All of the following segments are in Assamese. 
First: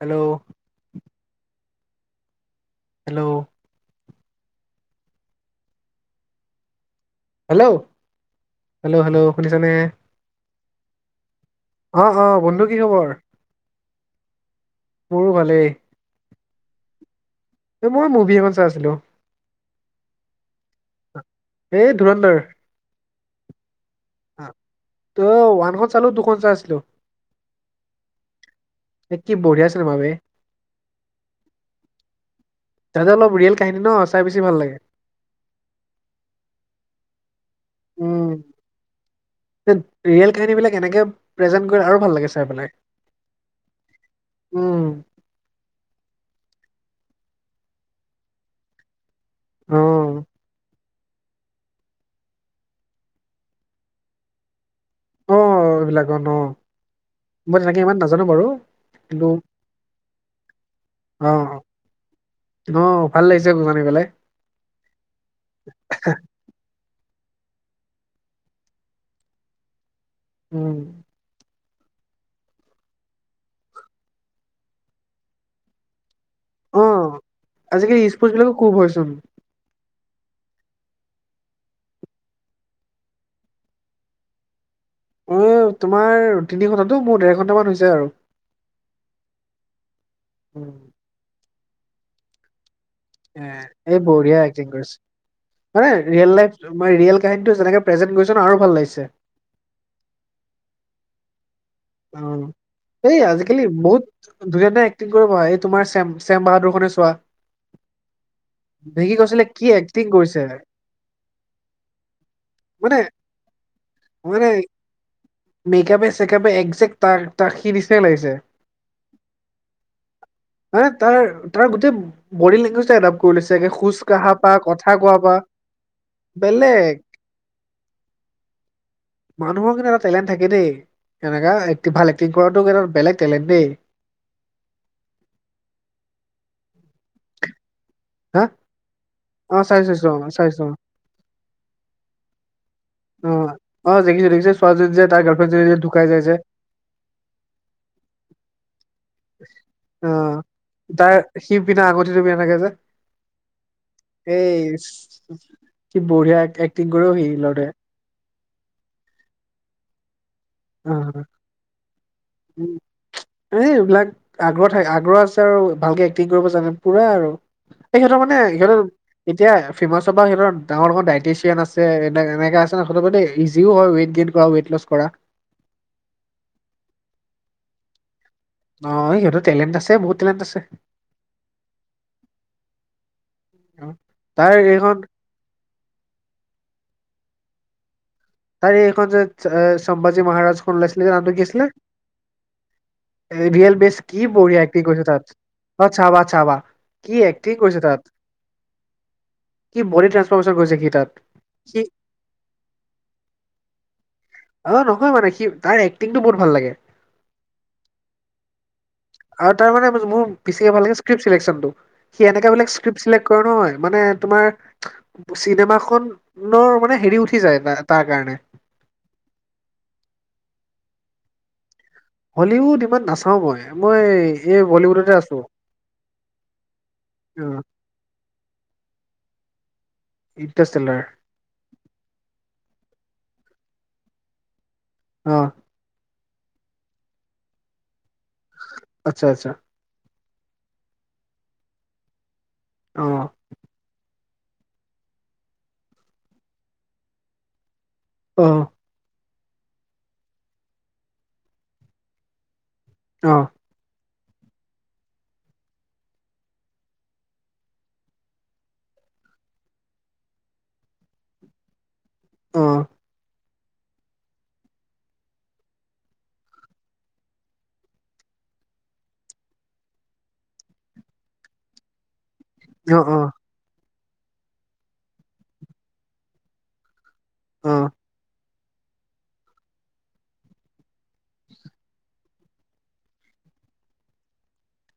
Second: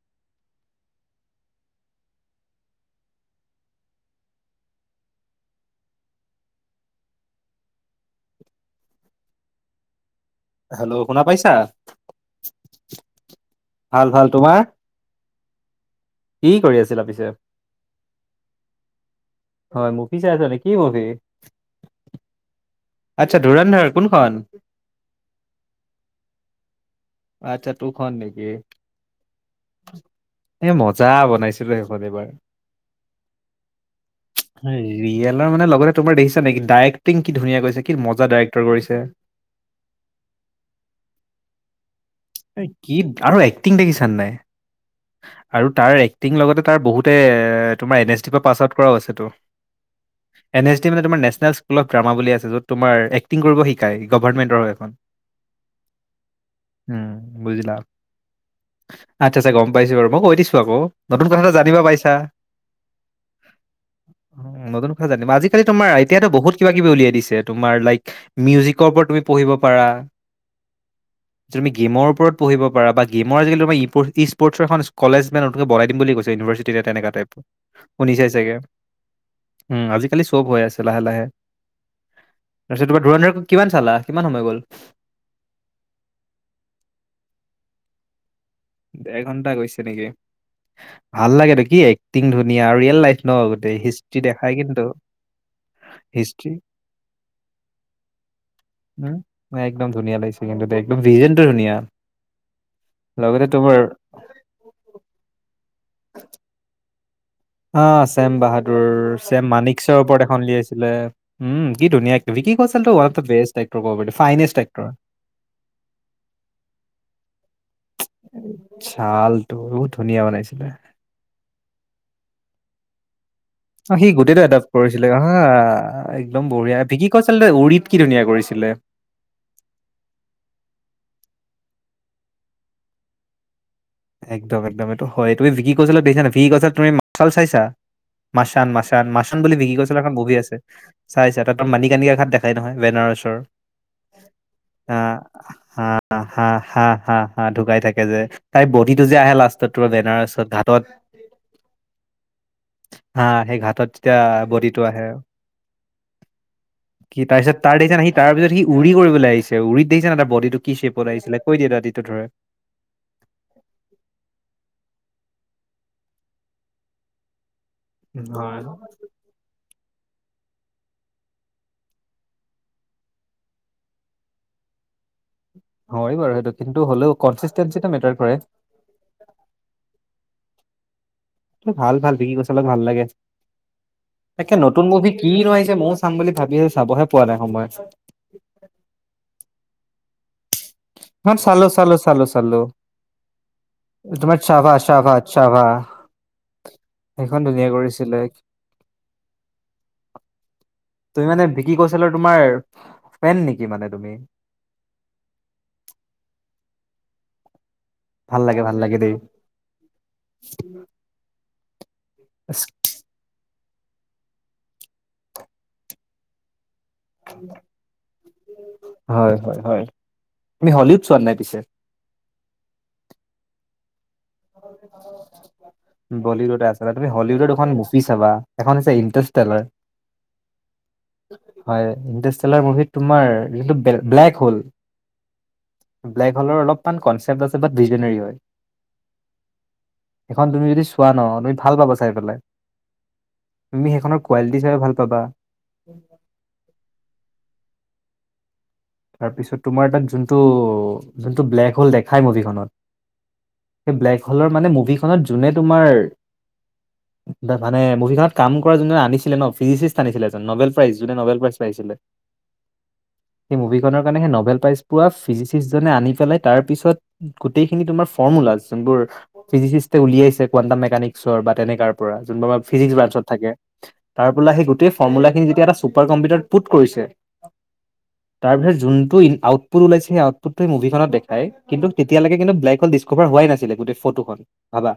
Hello. Hello! Hello hello hello শুনিছা নে? হেল্ল' শুনা পাইছা? অঁ হ বন্ধু কি খবৰ? ভাল ভাল। তোমাৰ? মোৰো ভালেই। কি কৰি আছিলা পিছে? এ মই মুভি এখন চাই আছিলো। হয় মুভি চাই আছা নে কি মুভি? এই ধুৰান্ধৰ। আচ্ছা ধুৰান্ধৰ কোনখন? ত' ওৱানখন চালো টুখন চাই আছিলোঁ। আচ্ছা টুখন নেকি? এ কি বঢ়িয়া চিনেমা বে। এ মজা বনাইছে বে সেইখন এইবাৰ। তাতে অলপ ৰিয়েল কাহিনী ন চাই বেছি ভাল লাগে। ৰিয়েলৰ মানে লগতে তোমাৰ দেখিছা নাই ডাইৰেক্টিং কি ধুনীয়া কৰিছে কি উম। মজা ডাইৰেক্টৰ কৰিছে। ৰিয়েল কাহিনী বিলাক এনেকে প্ৰেজেন্ট কৰে আৰু ভাল লাগে। চাই পেলাই। কি আৰু এক্টিং দেখিছানে নাই উম আৰু তাৰ এক্টিং লগতে তাৰ বহুতে তোমাৰ এন এছ ডিৰ পৰা পাছ আউট কৰাও আছে তো। অঁ। এন এছ ডি মানে তোমাৰ নেশ্বনেল স্কুল অফ ড্ৰামা বুলি আছে, য'ত তোমাৰ এক্টিং কৰিব শিকাই গভাৰ্মেন্টৰ হয় সেইখন। অঁ এইবিলাকত অ মই তেনেকে ইমান নাজানো বাৰু। কিন্তু আচ্ছ আচ্ছা গম পাইছো বাৰু, মই কৈ দিছো আক' নতুন অ কথা এটা জানিব পাইছা। অ ভাল লাগিছে জানি পেলাই। নতুন কথা জানিবা আজিকালি তোমাৰ এতিয়াতো বহুত কিবা কিবি উলিয়াই দিছে তোমাৰ লাইক মিউজিকৰ ওপৰত তুমি পঢ়িব পাৰা। উম। তুমি গেমৰ ওপৰত পঢ়িব পাৰা, বা গেমৰ আজিকালি তোমাৰ ই স্পৰ্টছ এখন কলেজ নতুনকে বনাই দিম বুলি কৈছে। অ ইউনিভাৰচিটি তেনেকুৱা টাইপ, আজিকালি স্পৰ্টছ শুনিচাই বিলাকো চাগে। খুব হয়চোন। উম আজিকালি চব হৈ আছে লাহে লাহে। তাৰপিছত তোমাৰ ধুৰন্ধৰখন কিমান চালা, কিমান সময় গ'ল? উম তোমাৰ তিনি ঘণ্টাটো মোৰ দেৰ ঘণ্টামান হৈছে আৰু। দেৰ ঘন্টা গৈছে নেকি, উম, ভাল লাগেতো কি এক্টিং ধুনীয়া আৰু ৰিয়েল লাইফ ন এ গোটেই এই হিষ্ট্ৰী বঢ়িয়া দেখাই এক্টিং কিন্তু কৰিছে। মানে ৰিয়েল হিষ্ট্ৰী লাইফ মানে ৰিয়েল কাহিনীটো যেনেকে প্ৰেজেন্ট কৰিছে ন আৰু ভাল লাগিছে। মানে একদম ধুনীয়া লাগিছে কিন্তু একদম ভিজনটো ধুনীয়া। অঁ ' এই লগতে আজিকালি তোমাৰ বহুত ধুনীয়া ধুনীয়া এ ক্টিং কৰিব এই তোমাৰ ছেম ছেম বাহাদুৰখনে চোৱা। অঁ, ছেম বাহাদুৰ ভিকি কৌশলে ছেম কি মানেকশ্বৰ এক্টিং ওপৰত কৰিছে এখন উলিয়াইছিলে। উম কি ধুনীয়া এক্টৰ ভিকি কৌশলটো মানে one of the best actor ক'ব পাৰি মানে ফাইনেষ্ট এক্টৰ। মেকআপে চেকআপে এক তাৰ তাৰ সি নিচিনাই লাগিছে। ছালটো বহুত ধুনীয়া বনাইছিলে। হয়নে? তাৰ তাৰ গোটেই বডী লেংগুৱেজটো এডাপ্ট কৰি লৈছেগে অ' সি গোটেইটো এডাপ্ট কৰিছিলে হা। একদম বঢ়িয়া বেলেগ। ভিকি কৌশলে উৰিত কি ধুনীয়া কৰিছিলে। মানুহৰ কিন্তু এটা টেলেণ্ট থাকে দেই এনেকা এক ভাল এক্টিং কৰাটো কিন্তু এটা বেলেগ টেলেণ্ট দেই। একদম একদম, এইটো হয় তুমি বিকি কৌশলক দেখিছা নাই বিকি কৌশলৰ তুমি মাছাল চাইছা? হা মাছান মাছান মাছুম বুলি অ বিকি চাইছো কছলৰ চাইছো এখন অ ম'ভি আছে চাইছো চাই চা তাপৰা মানি কানিয়া ঘাত দেখ নাই নহয় বেনাৰ অ ওচৰত। অ দেখিছো দেখিছো ছোৱালীজনী যে আহ তাৰ গাৰ্লফ্ৰেণ্ডজনী যে হা ঢুকাই যায় যে হা হা হা হা ঢুকাই থাকে যে তাই বডিটো যে আহে লাষ্টত তো অ বেনাৰছত ঘাটত। তাৰ সি পিনে আগতে তুমি এনেকে যে হা সেই ঘাটত যেতিয়া বডিটো আহে। সি বঢ়িয়া এক্টিং কৰেঔ কি সি লৰাটোৱে। তাৰ দেখিছা সি তাৰপিছত সি উৰি কৰিবলৈ আহিছে উৰিত দেখিছানে নাই বডীটো কি অ শ্বেপত আহিছিলে কৈ দিয়া দাতিটো ধৰে। উম এই এইবিলাক আগ্ৰহ থাকে আগ্ৰহ আছে আৰু ভালকে এক্টিং কৰিব জানে পুৰা আৰু তেখেতৰ উম, মানে হয় এতিয়া ফেমাছবা সিঁতৰ ডাঙৰ ডাঙৰ ডাইটিচিয়ান আছে এনে এনেকা আছে ন ইজিও হয় ৱেট গেইন ওৱা উৱেট লচ কৰা। হয় বাৰু সেইটো কিন্তু হ'লেও কনচেষ্টেট যেতিয়া মেটাৰ কৰে। অ' সিহতৰ টেলেণ্ট আছে বহুত টেলেণ্ট আছে। এ ভাল ভাল বিকি কচ'লক ভাল লাগে অ'। তাৰ তাকে নতুন এইখন মুভিক। কি নো আহিছে ময়ো চাম বুলি ভাবি চাবহে পোৱা নাই সময়। তাৰ এইখন যে চম্বাজী মহাৰাজখন ওলাইছিলে যে নামটো এখন কি চালো আছিলে চালো চালো চালো ইভিয়েল বেছ কি তোমাৰ বঢ়িয়া চাভা এক্টং কৰিছে চাভা তাত চাভা অ' চাবা চাবা কি সেইখন এক্টিং ধুনীয়া কৰিছে তাত কৰিছিলে কি বডি ট্ৰানসফাৰ্মচাৰ কৰিছে সি তাত। কি সি কৈছিল তোমাৰ ফেন নিকি মানে তুমি অ' নহয় মানে সি তাৰ এক্টিংটো বহুত ভাল লাগে ভাল লাগে ভাল লাগে দেই আৰু তাৰ মানে মোৰ বেছিকে ভাল লাগে স্কিপ চিলেকচন সি এনেকে বোলে স্কিপ চিলেক্ট কৰে নহয় মানে তোমাৰ চিনেমাখনৰ মানে হেৰি উঠি যায় তা তাৰ কাৰণে হয় হয় হয় তুমি হলিউড চোৱা নাই পিছে হলিউড ইমান নাচাওঁ মই মই এই বলিউডতে আছো বলীউড আছলতে তুমি হলিউডত অ' এখন মুচি চাবা এখন আছে ইণ্টেষ্টেলৰ ইনটেচষ্টেলাৰ হয় ইনষ্টেটেলৰ মুভিত তোমাৰ ব্লে ব্লেক হল অ' ব্লেক হলৰ অলপমান কনচেপ্ট আছলতে বিজেনেৰি হয়। আচ্ছা আচ্চা। সেখন তুমি যদি চোৱা ন তুমি ভাল পাবা চাই পেলাই। অঁ তুমি সেইখনৰ কোৱালিটি চাই ভাল পাবা [unintelligible] অঁ তাৰপিছত তোমাৰ তাক যোনটো যোনটো ব্লেক হ'ল দেখাই মুভিখনত অ সেই ব্লেক হ'লৰ মানে মুভিখনত যোনে তোমাৰ [inaudible] মানে মুভিখনত কাম কৰা যোনে আনিছিলে ন ফিজিচিষ্ট আনিছিলে এজন নবেল প্ৰাইজ যোনে নবেল প্ৰাইজ পাইছিলে। অ সেই মুভিখনৰ কাৰণে সেই নভেল প্ৰাইজ পোৱা ফিজিচিষ্টজনে আনি পেলাই তাৰ পিছত গোটেইখিনি তোমাৰ ফৰ্মুলা যোনবোৰ ফিজিচিষ্টে উলিয়াইছে কোৱাণ্টাম মেকানিকছৰ বা তেনেকাৰ পৰা যোনবোৰ ফিজিক্স অ', বাৰছত থাকে তাৰ পৰা সেই গোটেই ফৰ্মুলাখিনি যেতিয়া এটা ছুপাৰ কম্পিউটাৰত পুট কৰিছে অ তাৰপিছত যোনটো আউটপুট ওলাইছে সেই আউটপোটটোৱে মুভিখনত দেখাই কিন্তু তেতিয়ালৈকে কিন্তু বিল্লেগ হ'ল ক'বাৰ হোৱাই নাছিলে গোটেই ফটোখন ভাবা।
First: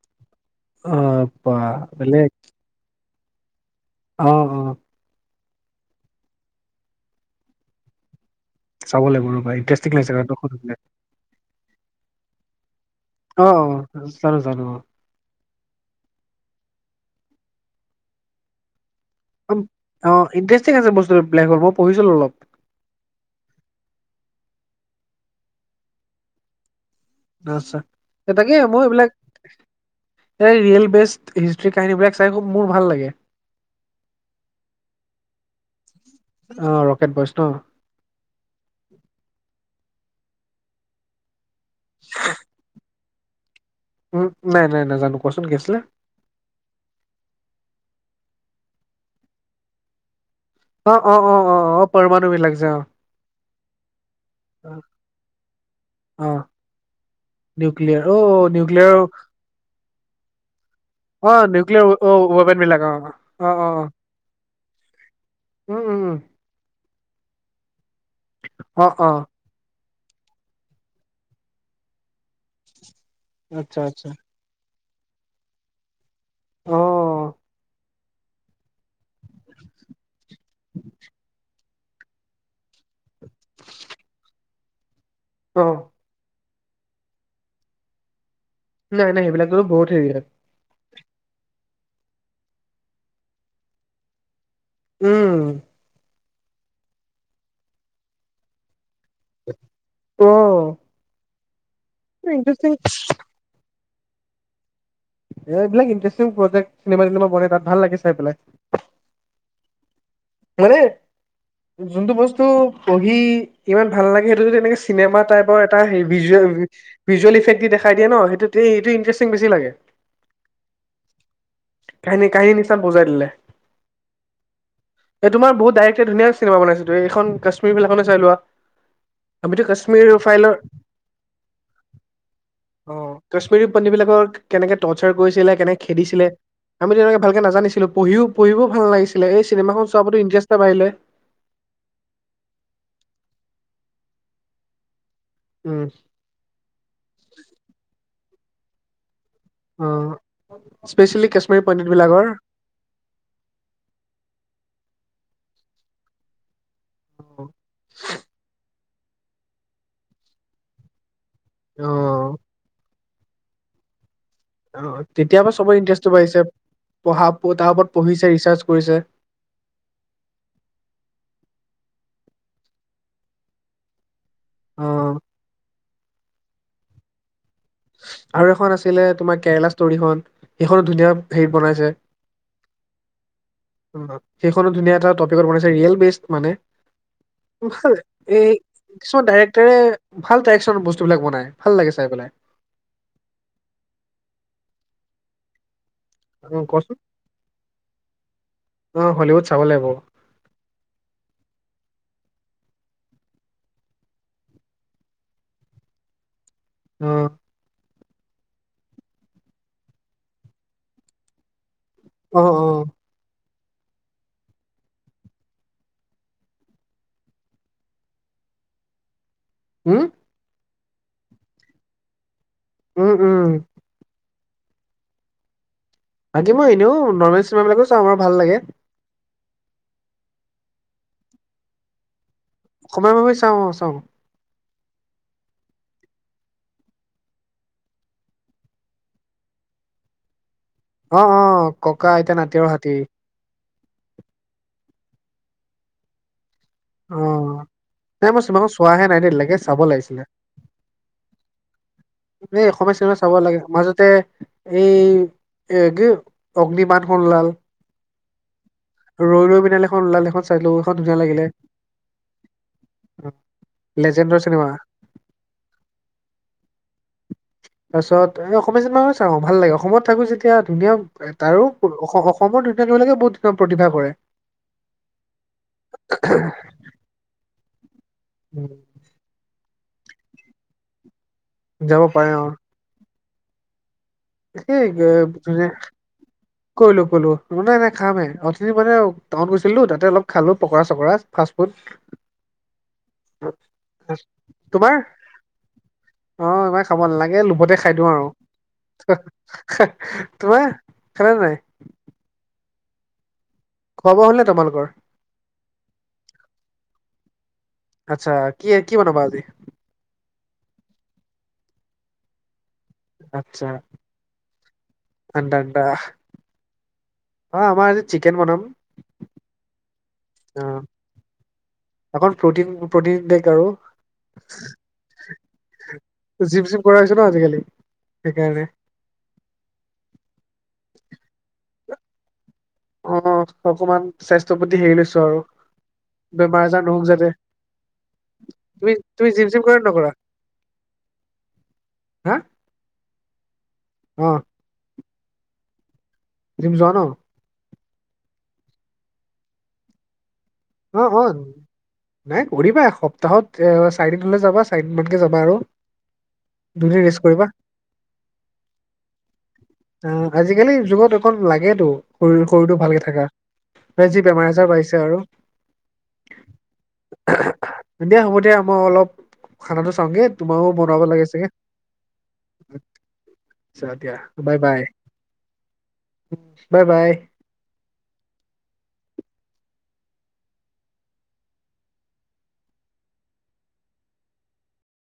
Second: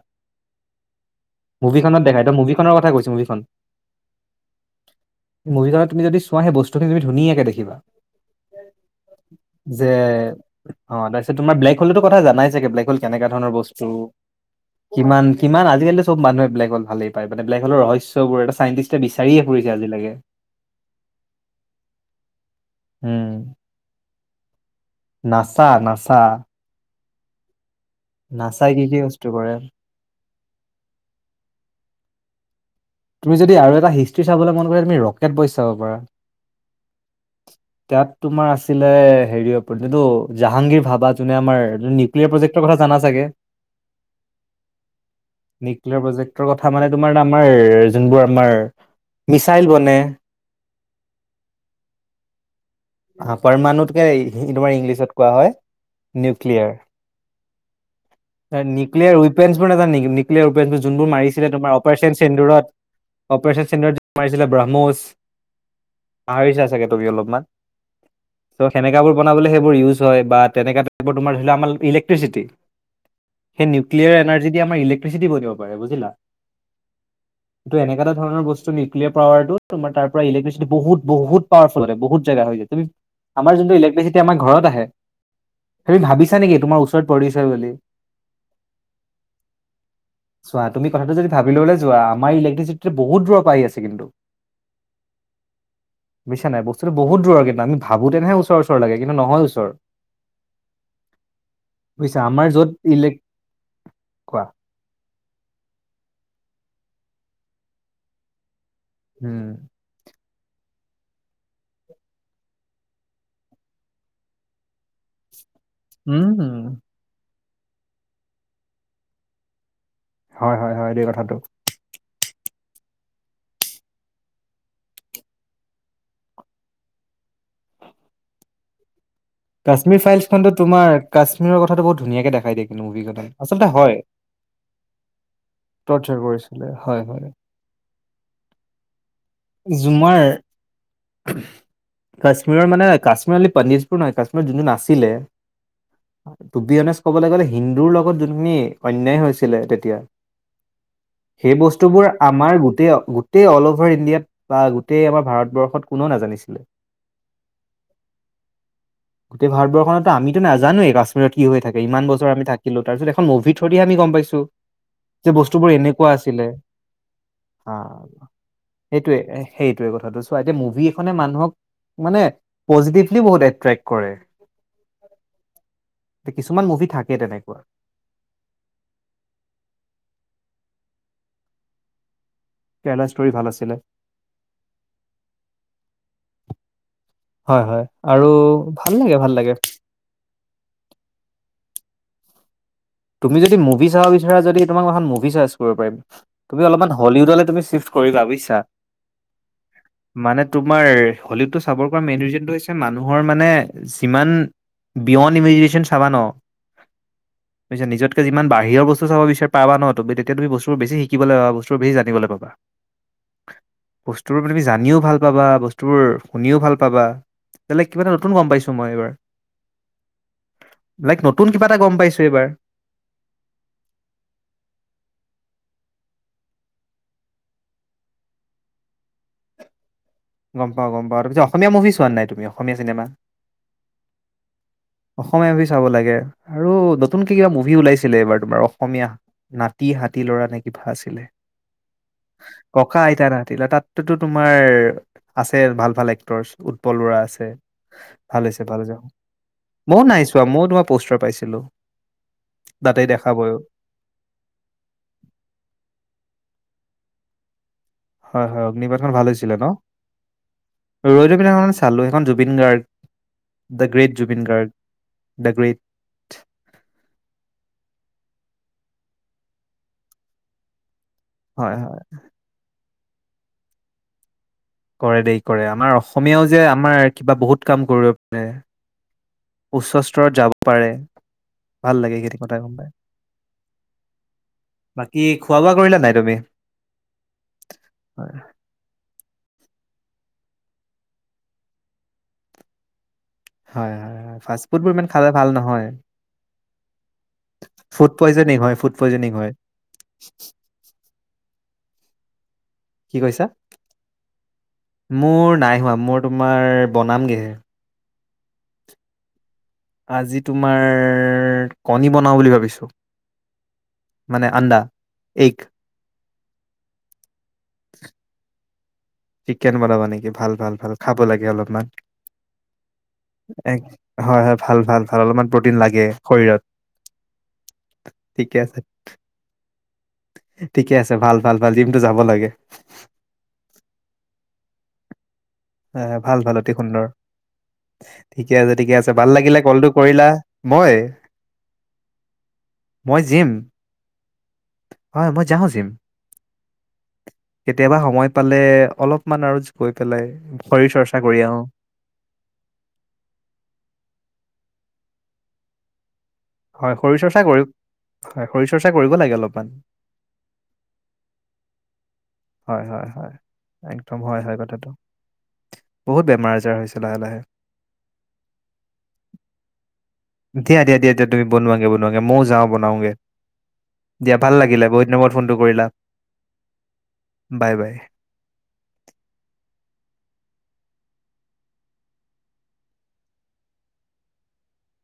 অ', বা মুভিখনত দেখাই বেলেগ ত মুভি খনৰ কথা কৈছো মুভিখন- অ অ মভিখনত তুমি যদি চোৱা সেই বস্তুখিনি তুমি ধুনিয়াকে দেখিবা চাব লাগব ৰ ভাই যে ইণ্টাৰেষ্টিং লাগলে - অ তাৰপিছত তোমাৰ ব্লেক হোলতো কথা জানাই চাগে ব্লেগ হল কেনেকা অ', ধৰণৰ বস্তু? অ', জানো জানো কিমান কিমান আজিকালি চব মানুহে ব্লেক হল ভালেই পায় মান ব্লেক হল ৰহস্যবোৰ এ সাইন্তিষ্ট তেয়া বিচাৰিয়ে অ', পৰিছে আজিলৈকে অ', ইণ্টাৰেষ্টিং আ বস্তুটো ব্লে হ'লই পঢ়িসিলো অলপ উম নাচা নাচা আচছা তাকে নাছাই মই কি কি এইবিলাক- বস্তু কৰে এই ৰিয়েল বেষ্ট হিষ্টি কাহিনী বিলাক চাই খুব মোৰ ভাল লাগে তুমি যদি আৰু এটা হিষ্ট্ৰ্ৰী চাবলৈ মন কৰে তুমি ৰকেট বইচ চাব পাৰা অ', ৰকেট বইচ ন নাম তোমাৰ আছিলে হেৰি অপটো জাহাংগীৰ ভাবা যোনে আমাৰ নিউক্লিয়াৰ প্ৰজেক্তৰ কথা জনা ছাগে? উম নাই নাই নাই নাজানো কোৱাচোন কি আছিলে নিউক্লিয়াৰ প্ৰজেক্টৰ কথা মানে তোমাৰ আমাৰ যোনবোৰ আমাৰ মিছাইল বনে অ অ অ অ অ পৰমানাণৱী লাক যে অ অ পৰমাণুতকে তোমাৰ ইংলিছত কোৱা হয় অ', নিউক্লিয়াৰ নিউক্লিয়াৰ অ নিউক্লিয়াৰ ৰেন নজনা নেকি নিক্লিয়াৰ যোনবোৰ অ মাৰিছিলে তোমাৰ নিউক্লিয়াৰ অপাৰচন ৱেপন চেন্দডুৰত বিলাক অ অ অ অপাৰেচন মাৰিছিলে ব্ৰাহ্মোচ উম উম উম আহৰিছা চাগে তুমি অলপমান? চ' অ অ সেনেককাবোৰ বনাবলৈ সেইবোৰ ইউজ হয় বা তেনেককা টাইপ তোমাৰ ধৰি ল আমাৰ ইলেক্ট্ৰিচিটি সেই আচ্ছা আচ্ছা নিউক্লিয়াৰ এনাৰ্জি দি আমাৰ ইলেক্ট্ৰিচিটি বনিব পাৰে বুজিলা অ এনেক এটা ধৰণ বস্তু নিউক্লিয়াৰ পাৱাৰত তমাৰ পৰা ইলেক্ট্ৰিচিটি বহুত বু পাৱাৰফুল বহুত আমাৰ জোনটো ইলেক্ট্ৰিচিটি আমাৰৰত আহে অ তুমি ভাবছা নেকি তোমাৰ ওচৰত পৰিছে বুলি নাই নাই সেইবিলাকতো বহুত হেৰিয়াত চোৱা তুমি কথাটো যদি ভাব লবলৈ যোৱা আম ইলেক্ট্ৰিচিটি বহুত দূৰ প আহ আছে কিন্তু উম বুজিছা নাই বস্তুটো বহুত দূৰ কিন্তু আমি ভাবোঁতেহে ওচৰ ওচৰ লাগে কিন্তু নহয় ওচৰ অ বুজিছা আমাৰ ইণ্টাৰেষ্টিং য'ত ইলেক্ কোৱা- এইবিলাক ইণ্টাৰেষ্টিং প্ৰজেক্ চিনেমা চিনেমা বনে তাত ভাল লাগে চাই পেলাই। উম মানে যোনটো বস্তু পঢ়ি ইমান ভাল লাগে সেইটো যদি এনেকে চিনেমা টাইপ পৰ এটা উম ভিজুৱেল ইফ্টেটি দি দেখাই দিয়ে ন সেইটো সেইটো ইনটেৰেষ্টিং বেছি লাগে। হয় হয় হয়দেই কথাটো। কাহিনী কাহিনীচান বজাই দিলে। এ তোমাৰ বহুত ডাইৰেক্টই ধুনীয়া চিনেমা বনাইছে এইখন কাশ্মীৰ বিলাখনে চাই লোৱা। আমিতো কাশ্মীৰ ফাইলছখনতো ফাইলৰ তোমাৰ কাশ্মীৰৰ কথাটো বহুত ধুনীয়াকে দেখাই দিয়ে কিন্তু অঁ অঁ মুভিখনত কাশ্মীৰী আচলতে পানী হয় বিলাকক কেনেকে টৰ্চাৰ কৰিছিলে কেনেকে টৰ্চাৰ খেদিছিলে কৰিছিলে আমিটো হয় হয় তেনেকে ভালকে নাজানিছিলোঁ পঢ়িও পঢ়িবও ভাল নালাগিছিল। কেলে এই চিনেমাখন চাবো জুমাৰ ইণ্টেৰেষ্ট এটা বাঢিলে। কাশ্মীৰৰ মানে কাশ্মীৰ অলি পনিজপুৰ নহয় কাশ্মীৰ যোন যোন আছিলে উম। টুবি অনেজ কবলে গ'লে হিন্দুৰ লগত যোনখিনি অন্যায় হৈছিলে অ তেতিয়া স্পেচিয়েলি সেই কাশ্মীৰী পণ্ডিত বস্তুবোৰ বিলাকৰ আমাৰ গোটেই অ গোটেই অল অভাৰ ইণ্ডিয়াত বা গোটেই আমাৰ ভাৰতবৰ্ষত কোনও নাজানিছিলে। [unintelligible] গোটেই ভাৰবৰ্ষতো আমিতো নাজানোৱেই কাশ্মীৰত কি হৈ থাকে ইমান বছৰ আমি থাকিলো। তাৰ পিছত এখন মুভি থ্ৰ দিয়ে আমি গম পাইছো। যে তেতিয়া পা বস্তুবোৰ চবৰে এনেকুৱা ইণ্টেৰেষ্টটো বাঢ়িছে আছিলে পঢ়া তাৰ হা ওপৰত পঢ়িছে ৰিচাৰ্চ কৰিছে। সেইটোৱে সেইটোৱে কথাটো চোৱা এতিয়া মুভি এখনে মানুহক মানে পজিটিভলি বহুত এট্ৰেক্ট কৰে। অ কিছুমান মুভি থাকে তেনেকুৱা। আৰু এখন আছিলে তোমাৰ কেৰেলা ষ্টৰিখন সেইখনো ধুনীয়া হেৰিত বনাইছে। কেৰেলা ষ্টৰি ভাল আছিলে। সেইখনো ধুনীয়া এটা টপিকত বনাইছে ৰিয়েল বেচ মানে। হয় হয় ভাল আৰু এই ভাল লাগে কিছুমান ভাল লাগে ডাইৰেক্টৰে ভাল টাইপচনত বস্তুবিলাক বনাই ভাল লাগে চাই পেলাই। তুমি যদি মুভি চাব বিচাৰা যদি তোমাক এখন মুভি চাৰ্চ কৰিব পাৰিম। তুমি অ কচোন অলপমান হলিউডলৈ তুমি চিফ্ট কৰিবা বুইছা। অ', হলিউড চাব লাগিব অ', মানে তোমাৰ হলিউডটো চাব পৰা মেইন ৰিজনটো হৈছে মানুহৰ মানে যিমান বিয়ণ্ড ইমিজিনেশ্যন চাবা ন ট্ৰট। পিছে নিজতকে যিমান বাহিৰ বস্ত চাব বিচাৰি পাবা ন তুমি তেতিয়া তুমি বস্তুবোৰ বেছি শিকিবলে পাবা বস্তু বেছি যা নিবলে অ', পাবা। অ', সুস্তেল বুলি জানিও ভাল পাবা বস্তুবোৰ শুনিও ভাল পাবা। বেলেগ কিবা এটা নতুন গম পাইছো মই এইবাৰ। হুম। লাইক নতুন কিবা এটা গম পাইছো এইবাৰ। উম উম। বাকীবোৰ এনেও নৰ্মেল চিনেমাবিলাকো চাওঁ বাৰু ভাল লাগে। গম পাওঁ গম পাওঁ তাপিছত অসমীয়া মুভি চোৱা নাই তুমি অ অসমীয়া মভি চাওঁ অঁ চাওঁ। অসমীয়া মুভি চাব লাগে আৰু নতুনকে কিবা মুভি ওলাইছিলে এইবাৰ তোমাৰ অসমীয়া। নাতি হাতী লৰা নে কিবা আছিলে অ', অ', ককা আইতা নাতি আৰু হাতী ককা আইতা নাহাতিলে তাত তোটো তোমাৰ আছে ভাল ভাল এক্টৰ। পল বৰা আছে অ', নাই ভাল মই হৈছে চিনেমাখন ভালে যাওঁ। চোৱাহে নাই দেই লাগে চাব লাগিছিলে ময়ো তোমাৰ পষ্টাৰ পাইছিলো। এই অসমীয়া তাতেই চিনেমা দেখা চাব পায় লাগে মাজতে এই এ কি অগ্নি বান সলাল হয় হয় অগ্নিপাটখন ভাল হৈছিলে ন বিনালে এখন ওলাল সেইখন চালো সেইখন ধুনীয়া ৰৈ ৰৈ লাগিলে বিনালে খন চালো চালো সেইখন জুবিন গাৰ্গ দ গ্ৰেট লেজেণ্ডৰ Zubeen cinema Garg the great তাৰপাছত এ অসমীয়া যেন মানুহ চাওঁ ভাল লাগে অসমত থাকো যেতিয়া ধুনীয়া তাৰো হয় হয় সমৰ দুন ধৰিলৈকে বহুত প্ৰতিভা কৰে কৰে দেই কৰে আমাৰ অসমীয়াও যে আমাৰ কিবা বহুত কাম কৰিব পাৰে উম উচ্চ স্তৰত যাব পাৰে যাব ভাল লাগে পাৰে সখিনি অ কথা গম পাই সেই বাকী খোৱা বোৱা কৰিলা নাই তুমি কলো কলো ম নাই নাই খামেই হয় মানে টাউন গৈছিলো তাতে অপ খালো পকৰা চকৰা ফাষ্ট ফুড হয় হয় হয় ফাষ্ট ফুড বোৰ তোমাৰ ইমান খালে ভাল নহয় অ ইমান খাব নালাগে লোভতে খাই দিওঁ ফুড আৰু পয়জনিং হয় ফুড পয়জনিং হয় [unintelligible] কি কৈছা খুৱা বোৱা হ'লে তোমালোকৰ মোৰ নাই হোৱা মোৰ তোমাৰ বনামগেহে। আচ্ছা কিহে কি বনাবা আজি? আজি তোমাৰ কণী বনাওঁ বুলি ভাবিছোঁ। আচ্ছা। মানে আন্দা এগ। [unintelligible] হয় আমাৰ আজি চিকেন বনাম। চিকেন বনাবা নেকি ভাল অ ভাল ভাল খাব লাগে অলপমান অকণ প্ৰটিন প্ৰটিন দেক আৰু হয় হয় ভাল ভাল ভাল অলপমান প্ৰটিন লাগে শৰীৰত জিম চিম কৰা হৈছে ন আজিকালি ঠিকে সেইকাৰণে। আছে ঠিকে আছে ভাল ভাল ভাল জিমটো যাব লাগে। অ অকমান স্বাস্থ্যৰ প্ৰতি হেৰি লৈছো আৰু। এ ভাল ভাল বেমাৰ অতি আজাৰ নহওক সুন্দৰ। যাতে ঠিকে আছে তুমি ঠিকে আছে ভাল তুমি জিম লাগিলে চিম কৰা নে কলটো নকৰা কৰিলা। মই? হা মই জিম? অ। হয় মই যাওঁ জিম্। জিম জোৱা ন? কেতিয়াবা সময় পালে অলপমান আৰু গৈ পেলাই শৰীৰ অ', চৰ্চা অ', কৰি আহো। নাই কৰিবা এসপ্তাহত চাৰিদিনলৈ যাবা চাৰিদিন মানকে যাবা আৰু। হয় দুদিন ৰেষ্ট শৰীৰ চৰ্চা কৰিবা। কৰিম হয় শৰীৰ চৰ্চা কৰিব লাগে অলপমান। অ আজিকালি যুগত এখন লাগেতো। শৰীৰ শৰীৰটো হয়, ভালকে হয়, হয়। থাকা একদম যি হয়, বেমাৰ হয় আজাৰ কথাটো। বাঢ়িছে আৰু। বহুত বেমাৰ আজাৰ হৈছে লাহে লাহে। দে হ'ব দিয়াঅলপ খানাটো চাওঁগে। তোমাৰো দিয়া দিয়া বনাব দিয়া লাগে দিয়া তুমি চাগে। বনোৱাগে বনোৱাগে ময়ো যাওঁ বনাওগে আচ্ছা দিয়া। ভাল বাই বাই, লাগিলে বহুত দিনৰ মূৰত ফোনটো কৰিলা বাই বাই। Bye bye.